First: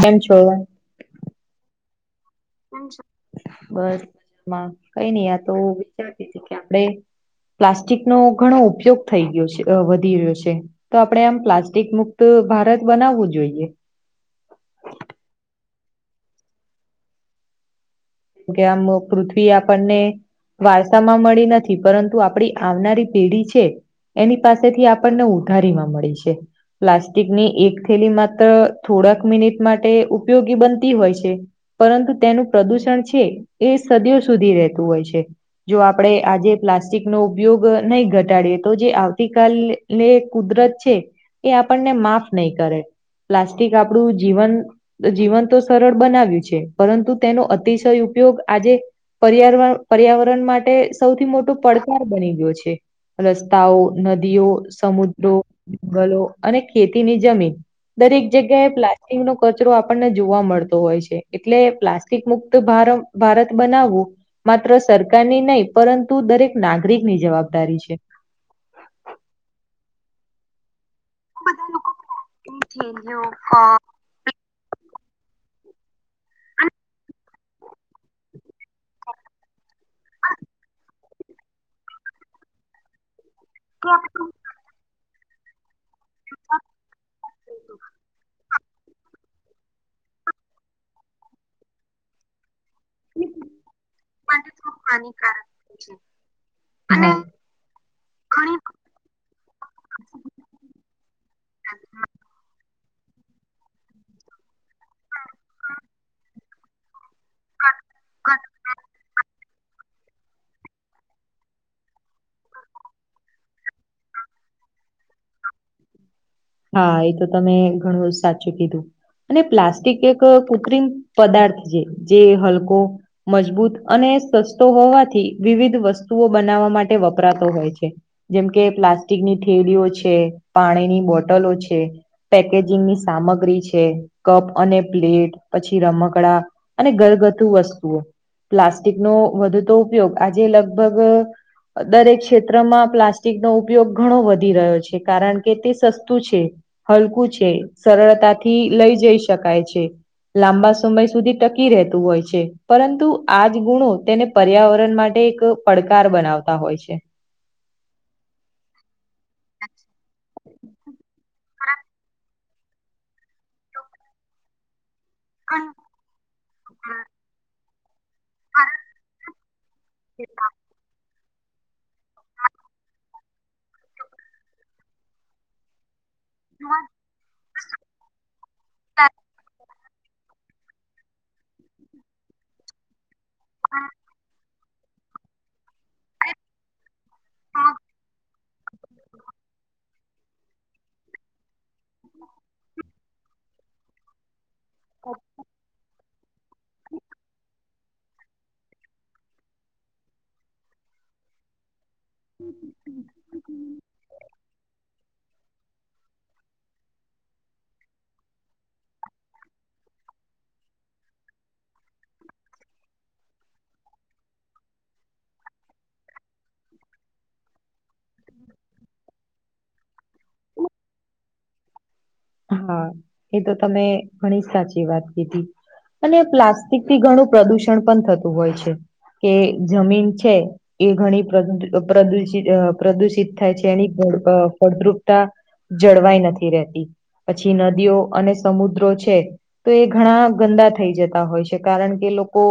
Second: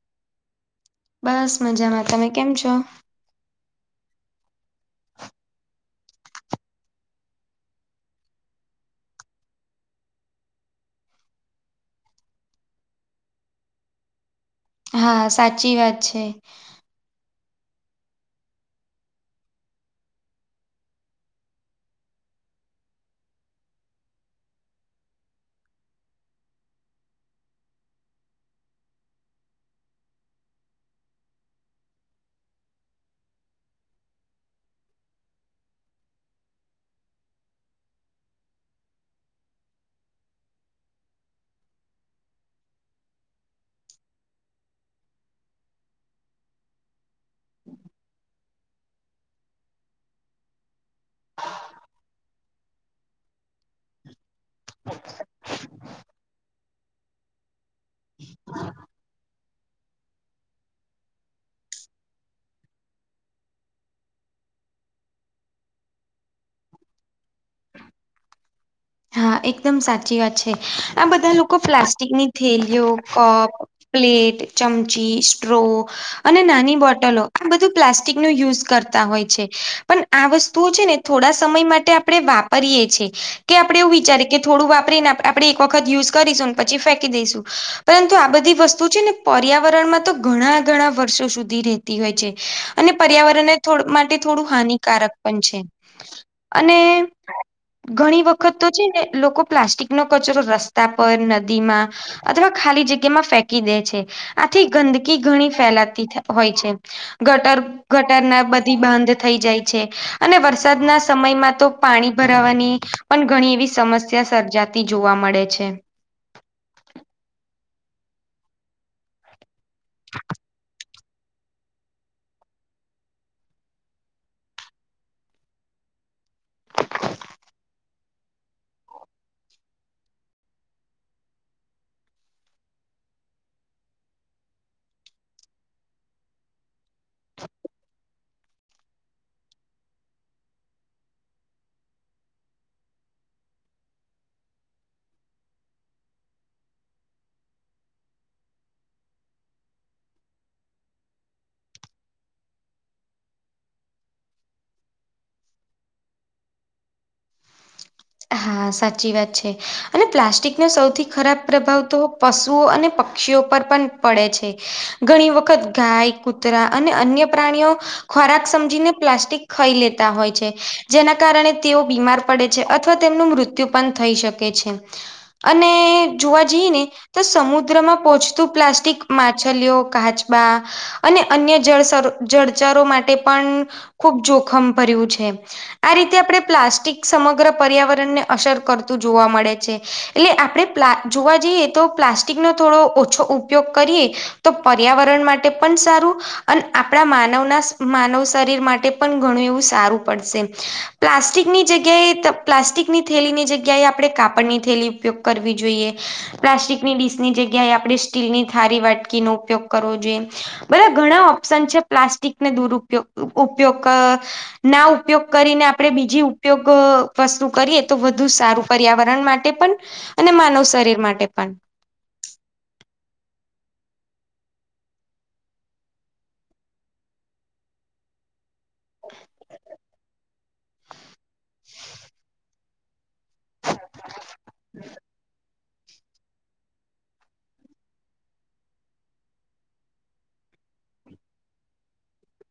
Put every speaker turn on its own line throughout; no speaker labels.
કેમ છો?
બસ મજામાં. તમે કેમ છો?
બસ [inaudible] માં. કંઈ નહીં આ તો વિચારતી તી કે આપણે પ્લાસ્ટિકનો ઘણો ઉપયોગ થઈ ગયો છે, અહ વધી રહ્યો છે. તો આપણે આમ પ્લાસ્ટિક મુક્ત ભારત બનાવવું જોઈએ.
હા સાચી વાત છે.
કે આમ પૃથ્વી આપણને.. વારસામાં મળી નથી. પરંતુ આપડી આવનારી પેઢી છે. એની પાસેથી આપણને ઉધારીમાં મળી છે. પ્લાસ્ટિકની એક થેલી માત્ થોડાંક મિનિટ માટે ઉપયોગી બનતી હોય છે. પરંતુ તેનું પ્રદુષણ છે. એ સદીઓ સુધી રહેતું હોય છે. જો આપણે આજે પ્લાસ્ટિકનો ઉપયોગ નહીં ઘટાડીએ તો જે આવતીકાલ લે એ કુદરત છે. એ આપણને માફ નહી કરે. પ્લાસ્ટિક આપણું જીવન જીવન તો સરળ બનાવ્યું છે. પરંતુ તેનો અતિશ થય ઉપયોગ આજે પર્યારણ પર્યાવરણ માટે સૌથી મોટો પડકાર બની ગ્યો છે. રસ્તાઓ નદીઓ, સમુદ્રો, જંગલો અને ખેતીની જમીન. દરેક જગ્યાએ પ્લાસ્ટિકનો કચરો આપણને જોવા મળતો હોય છે. એટલે પ્લાસ્ટિક મુક્ત તો ભારમ ભારત બનાવવું.. માત્ર સરકારની નહી, પરંતુ દરેક નાગરિકની જવાબદારી છે.
હા એકદમ સાચી વાત છે. આ બધાં લોકો પ્લાસ્ટિકની થેલીઓ કપ પ્લેટ, ચમચી, સ્ટ્રો અને નાની બોટલો. આ બધું પ્લાસ્ટ ટીકનું યુઝ કરતા હોય છે. પણ આ વસ્તુઓ છે ને થોડાં સમય માટે આપણે વાપરીએ છીએ. કે આપડે એવું વિચારી કે થોડું વાપરીને આપણે એક વખત યુઝ કરીશું પછી ફેંકી દઈશું. પરંતુ આ બધી વસ્તુ છે ને પર્યાવરણમાં તો ઘણાં ઘણાં વર્ષો સુધી રેતી હોય છે. અને પર્યાવરણને થોડુ માટે થોડું હાનિકારક પણ છે. અને ઘણી વખ તો તો છે ને લોકો પ્લાસ્ટિકનો કચરો લોકો રસ્તા પર, નદીમાં અથવા ખાલી જગ્યામાં ફેંકી દે છે. આથી ગંદકી ઘણી ફેલાતી થ હોય છે. ઘટર ઘટરના બધી બાંધ થઇ જાય છે. અને વરસાદના સમયમાં તો પાણી ભરાવાની પણ ઘણી એવી સમસ્યા સર્જાતી જોવા મળે છે.
હા એ તો તમે ઘણુંય સાચું કીધું. અને પ્લા સ્ટીક એક કુત્રિમ પદાર્થ જે જે હલકો મજબૂત અને સસ્તો હોવાથી વિવિધ વસ્તુઓ બનાવવા માટે વપરાતો હોય છે. જેમ કે, પ્લાસ્ટિકની થેલીઓ છે, પાણીની બોટલો છે. પેકેજિંગની સામગ્રી છે, કપ અને પ્લેટ પછી રમકડા અને ઘરગથુ વસ્તુઓ પ્લાસ્ટિકનો વધતો ઉપયોગ આજે લગભગ દરેક ક્ષેત્રમાં પ્લાસ્ટિકનો ઉપયોગ ઘણો વધી રહ્યો છે. કારણ કે તે સસ્તું છે. હલકું છે. સરળતાથી લઈ જઈ શકાય છે. લાંબા સમય સુધી ટકી રહેતું હોય છે. પરંતુ આજ ગુણો તેને પર્યાવરણ માટે એક પડકાર બનાવતા હોય છે.
આહાહા સાચી વાત છે અને પલાસ્ટિકનો સૌથી ખરાબ પ્રભાવ તો પશુ અને પ ક્ષીઓ પર પણ પડે છે. ઘણી વખત ગાય, કૂતરા અને અન્ય પ્રાણીઓ ખોરાક સમજીને પ્લાસ્ટિક ખઈ લેતા હોય છે. જેનાં કારણે તેઓ બીમાર પડે છે. અથ થવા તેમનું મૃત્યુ પણ થઈ શકે છે. અને.. જોવા જઈએ ને તો સમુદ્રમાં પોહચતું પ્લાસ્ટિક માછલીઓ કાચબા અને અન્ય જળ સરો જળજરો માટે પણ ખૂબ જોખમ ભર્યું છે આ રીતે આપ પ્લાસ્ટ સમગ્ર પર્યાવરણ ને અસર કરતું જોવા મળે છે એટલે આપણે પ્લા જોવા જઈએ તો પ્લાસ્ટિક નો થોડો ઓછો ઉપયોગ કરીએ તો પર્યાવરણ માટે પણ સારું અને આપણા માનવના માનવ શરીર માટે પણ ઘણું એવું સારું પડશે પ્લાસ્ટિકની જગ્યાએ પ્લાસ્ટિકની થેલીની જગ્યાએ આપડે કાપડની થેલી ઉપયોગ કરવી જોઈએ. પ્લાસ્ટિકની ડીસની જગ્યાએ આપડે સ્ટીલની થારી વાટકીનો ઉપયોગ કરવો જોઈએ. બધા ઘણા ઓપ્શન છે પ્લાસ્ટિકને દુરયોગ ઉપયોગ અહ ના ઉપયોગ કરીને આપણડે બીજી ઉપયોગ. વસ્તુ કરીએ તો વધુ સારું પર્યાવરણ માટે પણ અને માનવ શરીર માટે પણ.
હા એ તો તમે ઘણી જ સાચી વાત કીધી. અને પ્લાસ્ટિકથી ઘણું પ્રદુષણ પણ થતું હોય છે. કે જમીન છે. એ ઘણી પ્રદુ અહ પ્રદુષિત પ્રદુષિત થાય છે એની ફળ અહ ફળદ્રુપતા જળવાઈ નથી રહેતી પછી નદીઓ અને સમુદ્રો છે. તો એ ઘણા ગંદા થઈ જતા હોય છે. કારણ કે લોકો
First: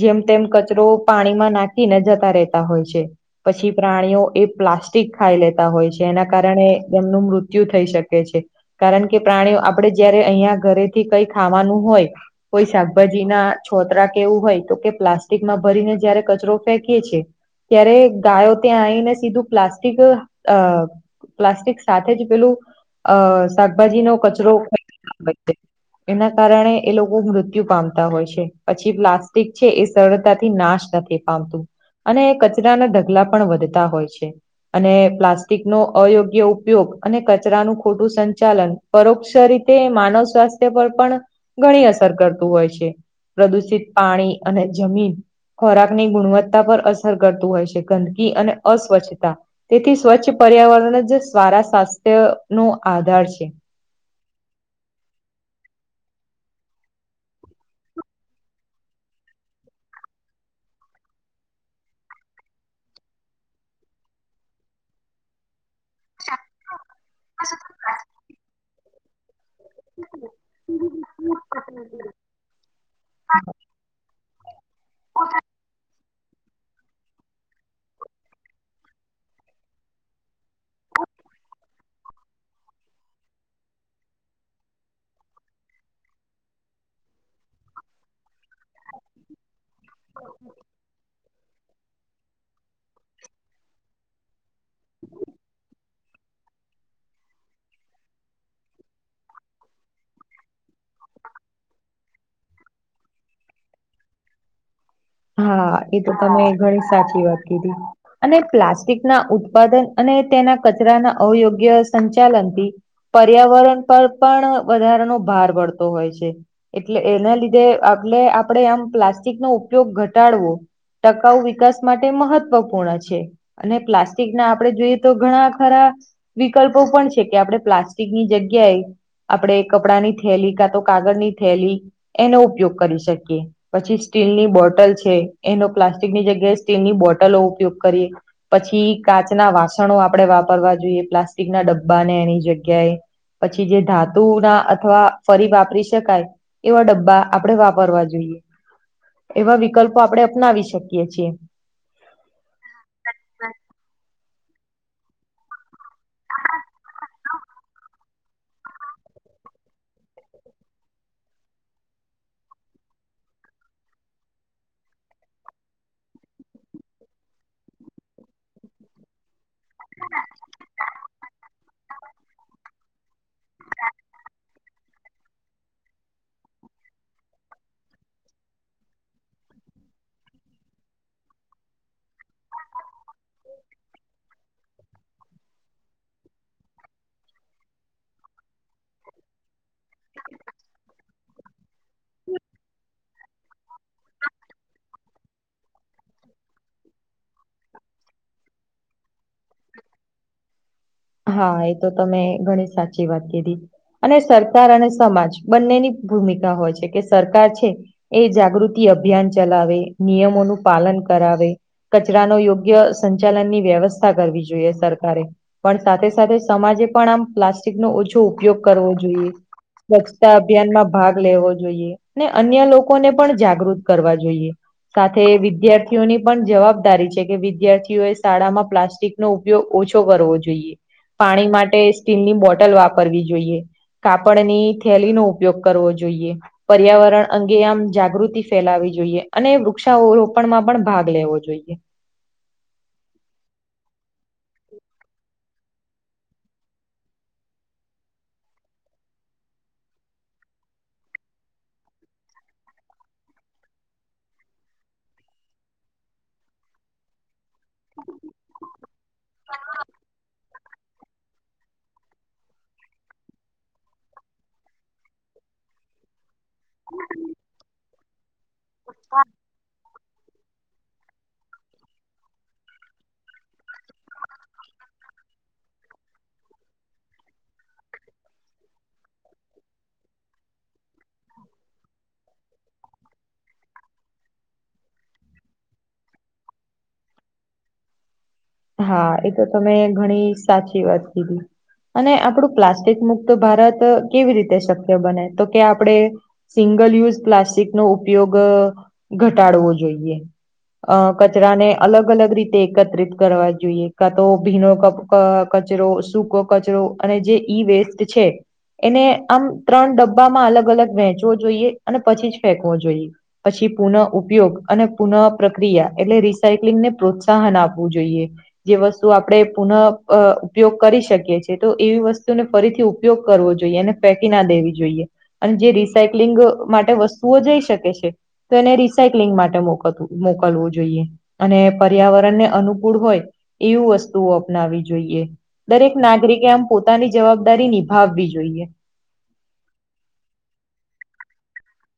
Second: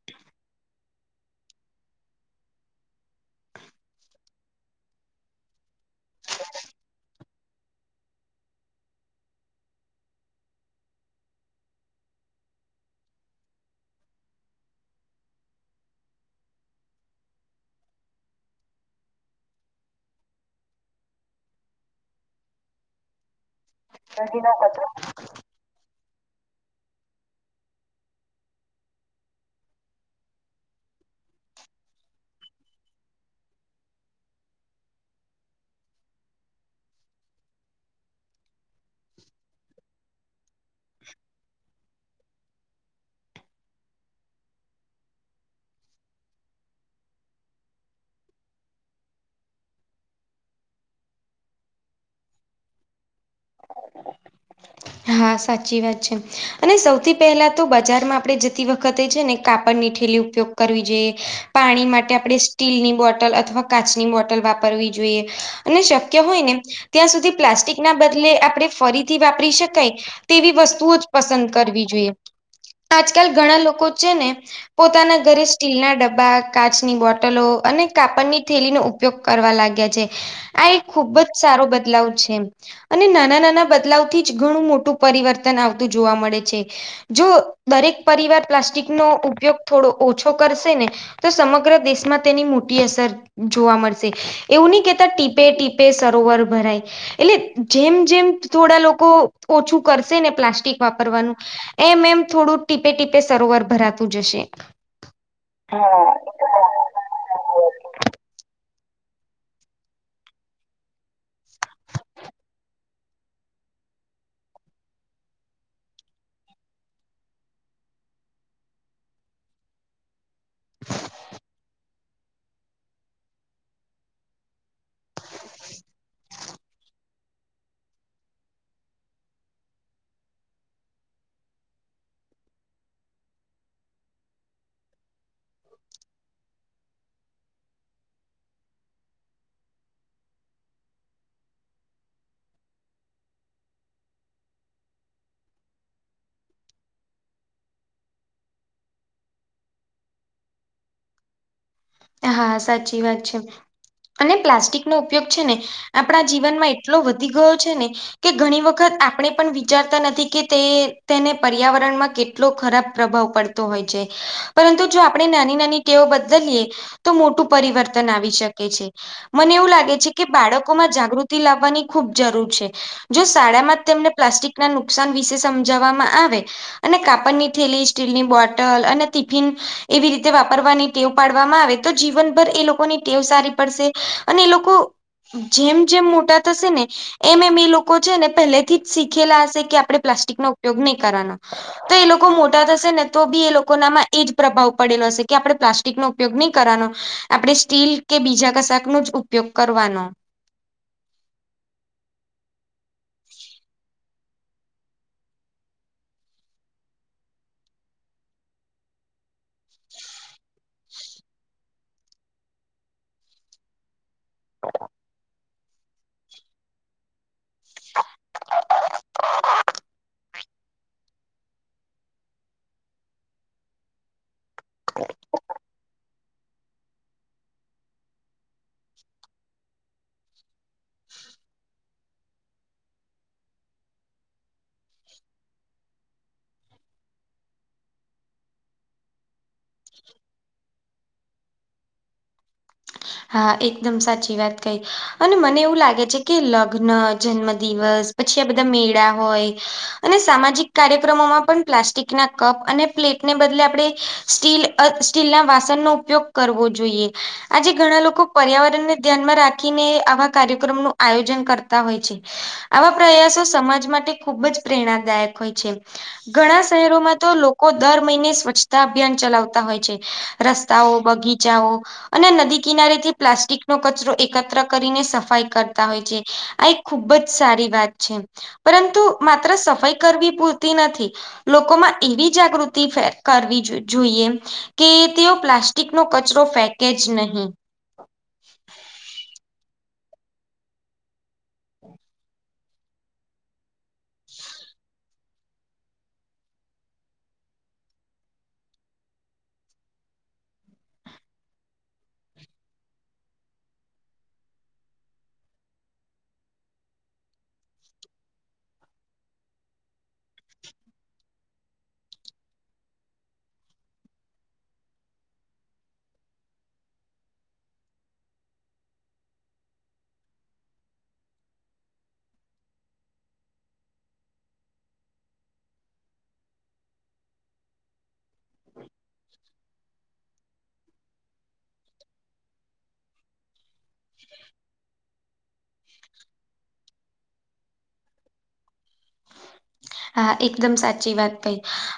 જેમ તેમ કચરો પાણીમાં નાખીને જતા રહેતા હોય છે. પછી પ્રાણીઓ એ પ્લાસ્ટિક ખાઈ લેતા હોય છે. એના કારણે એમનું મૃત્યુ થઈ શકે છે. કારણ કે પ્રાણીઓ આપડે જયારે અહિયાં ઘરેથી કઈ ખાવાનું હોય કોઈ શાકભાજી ના છોતરા કેવું હોય તો કે પ્લાસ્ટિકમાં ભરીને જયારે કચરો ફેંકીએ છે ત્યારે ગાયો ત્યાં આઈને સીધું પ્લાસ્ટિક અહ પ્લાસ્ટિક સાથે જ પેલું અહ શાકભાજી નો
ઠંડી
કચરો
ના
[unintelligible] એના કારણે એ લોકો મૃત્યુ પામતા હોય છે પછી પ્લાસ્ટિક છે એ સરળતાથી નાશ નથી. પામતું અને કચરાના ઢગલા પણ વધતા હોય છે. અને પ્લાસ્ટિક નો અયોગ્ય ઉપયોગ અને કચરાનું ખોટું સન ચાલન પરોક્ષ રીતે માનવ સ્વાસ્થ્ય પર પણ ઘણી અસર કર હોય છે પ્રદુષિત પાણી અને જમીન ખોરાક ની ગુણવત્તા પર અસર કરતું હોય છે ગંદકી અને અસ્વચ્છતા. તેથી સ્વચ્છ પર્યાવરણ જ સરાા સ્વાસ્થ્યનો આધાર છે.
હા સાચી વાત છે અને સૌથી પહેલાં તો બજારમાં આપડે જતી વખતે છે ને કાપડ નીઠેલું ઉપયોગ કરવી જોઈએ પાણી માટે આપડે સ્ટીલની બોટલ અથવા કાચની બોટલ વાપરવી જોઈએ. અને શક્ય હોય ને ત્યાં સુધી પ્લાસ્ટિક ના બદલે આપડે ફરીથી વાપરી શક કઈ તેવી વસ્તુઓ જ પસંદ કરવી જોઈએ. આજકાલ ઘણા લોકો છે ને પોતાના ઘરે સ્ટીલ ના ડબ્બા કાચની બોટલો અને કાપડની થેલીનો ઉપયોગ કરવા લાગ્યા છે. આ એક ખૂબ જ સારો બદલાવ છે અને નાના નાના બદલાવ થી. ઘણું મોટું પરિવર્તન આવતું જોવા મળે છે. જો દરેક પરિવાર પ્લાસ્ટિકનો ઉપયોગ થોડો ઓછો કરશે ને તો સમગ્ર દેશમાં તેની મોટી અસર જોવા મળશે. એવું નહી કેહેતા ટીપે ટીપે સરોવર ભરાય એટલે જેમ જેમ થોડા લોક તો ઓછું કરશે ને પ્લાસ્ટિક વાપરવાનું એમ એમ થોડું ટીપે ટીપે સરોવર ભરાતું જશે.
હા એ તો તમે ઘણી સાચી વાત કીધી અને પ્લાસ્ટિક ના ઉત્પાદન અને તેના કચરાના અરોયોગ્ય સંચાલકી પર્યાવરણ પર પણ વધારાનો ભાર પડતો હોય છે. એટલે એના લીધે આપલે આપડે આમ પ્લાસ્ટિક નો ઉપયોગ ઘટાડવો ટકાઉ વિકાસ માટે મહત્વપૂર્ણ છે અને પ્લાસ્ટિક ના આપણે જોઈ તો ઘણા ખરા વિકલ્પો પણ છે કે આપણે પ્લાસ્ટિકની જગ્યાએ આપણે કપડાં ની થેલી કાં તો કાગળ ની થેલી એનો ઉપયોગ કરી શકીએ પછી સ્ટીલની બોટલ છે એનો પ્લાસ્ટિકની જગ્યાએ સ્ટીલ ની બોટલો ઉપયોગ કરીએ. પછી કાચના વાસણો આપણે વાપરવા જોઈએ પ્લાસ્ટિક ના ડબ્બાને એની જગ્યાએ. પછી જે ધાતુ ના અથવા ફરી વાપરી શકાય એવા ડબ્બા આપડે વાપરવા જોઈએ. એવા વિકલ્પો આપણે અપનાવી શકીએ છીએ.
હા સાચી વાત છે અને પ્લાસ્ટિક નો ઉપયોગ છે ને આપણા જીવનમાં એટલો વધી ગયો છે ને કે ઘણી વખત આપણે પણ વિચારતા નથી કે તે તેને પર્યાવરણમાં કેટલો ખરાબ પ્રભાવ પડ તો હોય છે પરંતુ જો આપણે નાની નાની ટેઓ બદલીએ તો મોટું પરિવર્તન આવી શકે છે. મને એવું લાગે છે કે બાળકોમાં જાગૃતિ લાવવાની ખુબ જરૂર છે. જો શાળા માં જ તેમને પ્લાસ્ટિક ના નુકસાન વિશે સમજાવવામાં આવે અને કાપડ ની થેલી સ્ટીલની બોટલ અને ટિફિન એવી રીતે વાપરવાની ટેવ પાડવામાં આવે તો જીવનભર એ લોકોની ટેવ સારી પડશે અને એ લોકો જેમ જેમ મોટા થશે ને એમ એમ એ લોકો છે ને પહેલેથી જ શીખેલા હશે કે આપણે પ્લાસ્ટિકો ઉપયોગ નહીં કરવાનો. તો એ લોકો મોટા થશે ને તો બી એ લોકો નામાં એજ પ્રભાવ પડેલો હશે કે આપડે પ્લાસ્ટિક નો ઉપયોગ નહી કરવાનો આપણેે સ્ટીલ કે બીજા કશાક નો જ ઉપયોગ કરવાનો.
હા એ તો તમે ઘણી સાચી વાત કીધી. અને સરકાર અને સમાજ બંનેની ભૂમિકા હોય છે કે સરકાર છે એ જાગૃતિ અભિયાન ચલાવે નિયમોનું પાલન કરાવે કચરા નો યોગ્ય સંચાલનની વ્યવસ્થા કરવી જોઈએ સરકારે પણ સાથે સાથે સમાજે પણ આમ પ્લાસ્ટિકનો ઓછો ઉપયોગ કરવો જોઈએ. સ્વચ્છતા અભિયાન માં ભાગ લેવો જોઈએ અને અન્ય લોકોને પણ જાગૃત કરવા જોઈએ. કાથે વિદ્યા ર્થી ઓની પણ જવાબદારી છે કે વિદ્યાર્થીઓએ શાળામાં પ્લાસ્ટિકનો ઉપયોગ ઓછો કરવો પાણી માટે સ્ટીલની બોટલ વાપરવી જોઈએ. કાપડની થેલી નો ઉપયોગ કરવો જોઈએ. પર્યાવરણ અંગે આમ જાગૃતિ ફેલાવી જોઈએ અને વૃક્ષારોપણમાં પણ ભાગ લેવો જોઈએ.
હા એકદમ સાચી વાત કહી અને મને એવું લાગે છે કે લગ્ન જન્મ દિવસ પછી આ બધા મેળા હોય અને સામાજિક કાર્યક્રમોમાં પણ પ્લાસ્ટિક ના કપ અને પ્લેટ ને બદલે આપણે સ્ટીલ અ સ્ટીલ ના વાસણનો ઉપયોગ કરવો જોઈએ આજે ઘણા લોકો પર્યાવરણ ને ધ્યાનમાં રાખીને આવા કાર્યક્રમ નું આયોજન કરતા હોય છે. આવા પ્રયાસો સમાજ માટે ખુબ જ પ્રેરણાદાયક હોય છે. ઘણા શહેરોમાં તો લોકો દર મહિને સ્વચ્છતા અભિયાન ચલાવતા હોય છે. રસ્તાઓ બગીચાઓ અને નદી કિનારેથી પ્લાસ્ટિકનો કચરો એકત્ર કરીને સફાઈ કરતા હોય છે. આ એક ખુબ જ સારી વાત છે પરંતુ માત્ર સફાઈ કરવી પૂરતી નથી લોકોમાં એવી જાગૃતિ કરવી જોઈએ કે તેઓ પ્લાસ્ટિકનો કચરો ફેંકે જ નહીં.
હા એ તો તમે ઘણી સાચી વાત કીધી અને આપડું પ્લાસ્ટિક મુક્ત ભારત કેવી રીતે શક્ય બને તો કે આપણે સિંગલ યુઝ પ્લાસ્ટિકનો ઉપયોગ ઘટાડવો જોઈએ. અ કચરાને અલગ અલગ રીતે એકત્રિત કરવા જોઈએ કા તો ભીનો કક કચરો, સૂકો કચરો અને જે ઈ વેસ્ટ છે એને આમ ત્રણ ડબ્બામાં અલગ અલગ વેંચવો જોઈએ અને પછી જ ફેંકવો જોઈએ. પછી પુનઃઉપયોગ અને પુનઃપ્રક્રિયા એટલે રી સાઇકલીને પ્રોત્સાહન આપ વું જોઈએ. જે વસ્તુ આપણે પુનઃ અ ઉપયોગ કરી શકીએ છીએ તો એવી વસ્તુને ફરીથી ઉપયોગ કરવો જોઈએ અને ફેંકી ના દેવી જોઈએ. અને જે રિસાયક્લિંગ માટે વસ્તુઓ જઇ શકે છે તો એને રિસાયક્લિંગ માટે મોકલ મોકલવું જોઈએ અને પર્યાવરણને અનુકૂળ હોય એવુ વસ્તુઓ અપનાવી જોઈએ. દરેક નાગરિકે આમ પોતાની જવાબદારી નિભાવવી જોઈએ.
હા, એકદમ સાચી વાત કહી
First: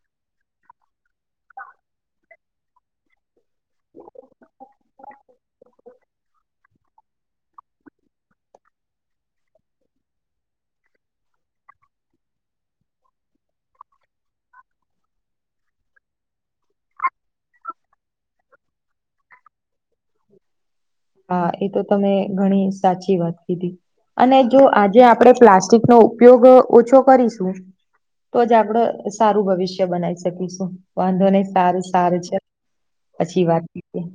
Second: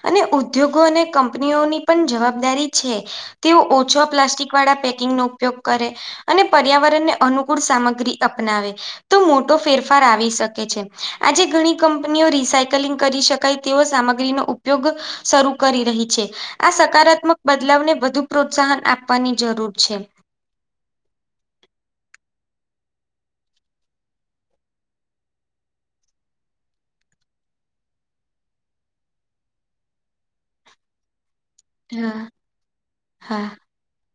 અને ઉદ્યોગો અને કંપનીઓની પણ જવાબદારી છે તેઓ ઓછા પ્લાસ્ટિકવાળા પેકિંગનો ઉપયોગ કરે અને પર્યાવરણને અનુકૂળ સામગ્રી અપનાવે તો મોટો ફેરફાર આવી શકે છે. આજે ઘણી કંપનીઓ રિસાઈ કિલિંગ કરી શકાય તેવો સામગ્રીનો ઉપયોગ શરૂ કરી રહી છે. આ સકારાત્મક બદલાવને વધુ પ્રોત્સાહન આપવાની જરૂર છે.
હા એ તો તમે ઘણી સાચી વાત કીધી. અને જો આજે આપણેે પ્લાસ્ટિકનો ઉપયોગ ઓછો કરીશું તો જ આપડ સારું ભવિષ્ય બનાવી શકીશું વાંધો નહી સારું
હા
સારું ચલ
હા
પછી વાત કરીએ.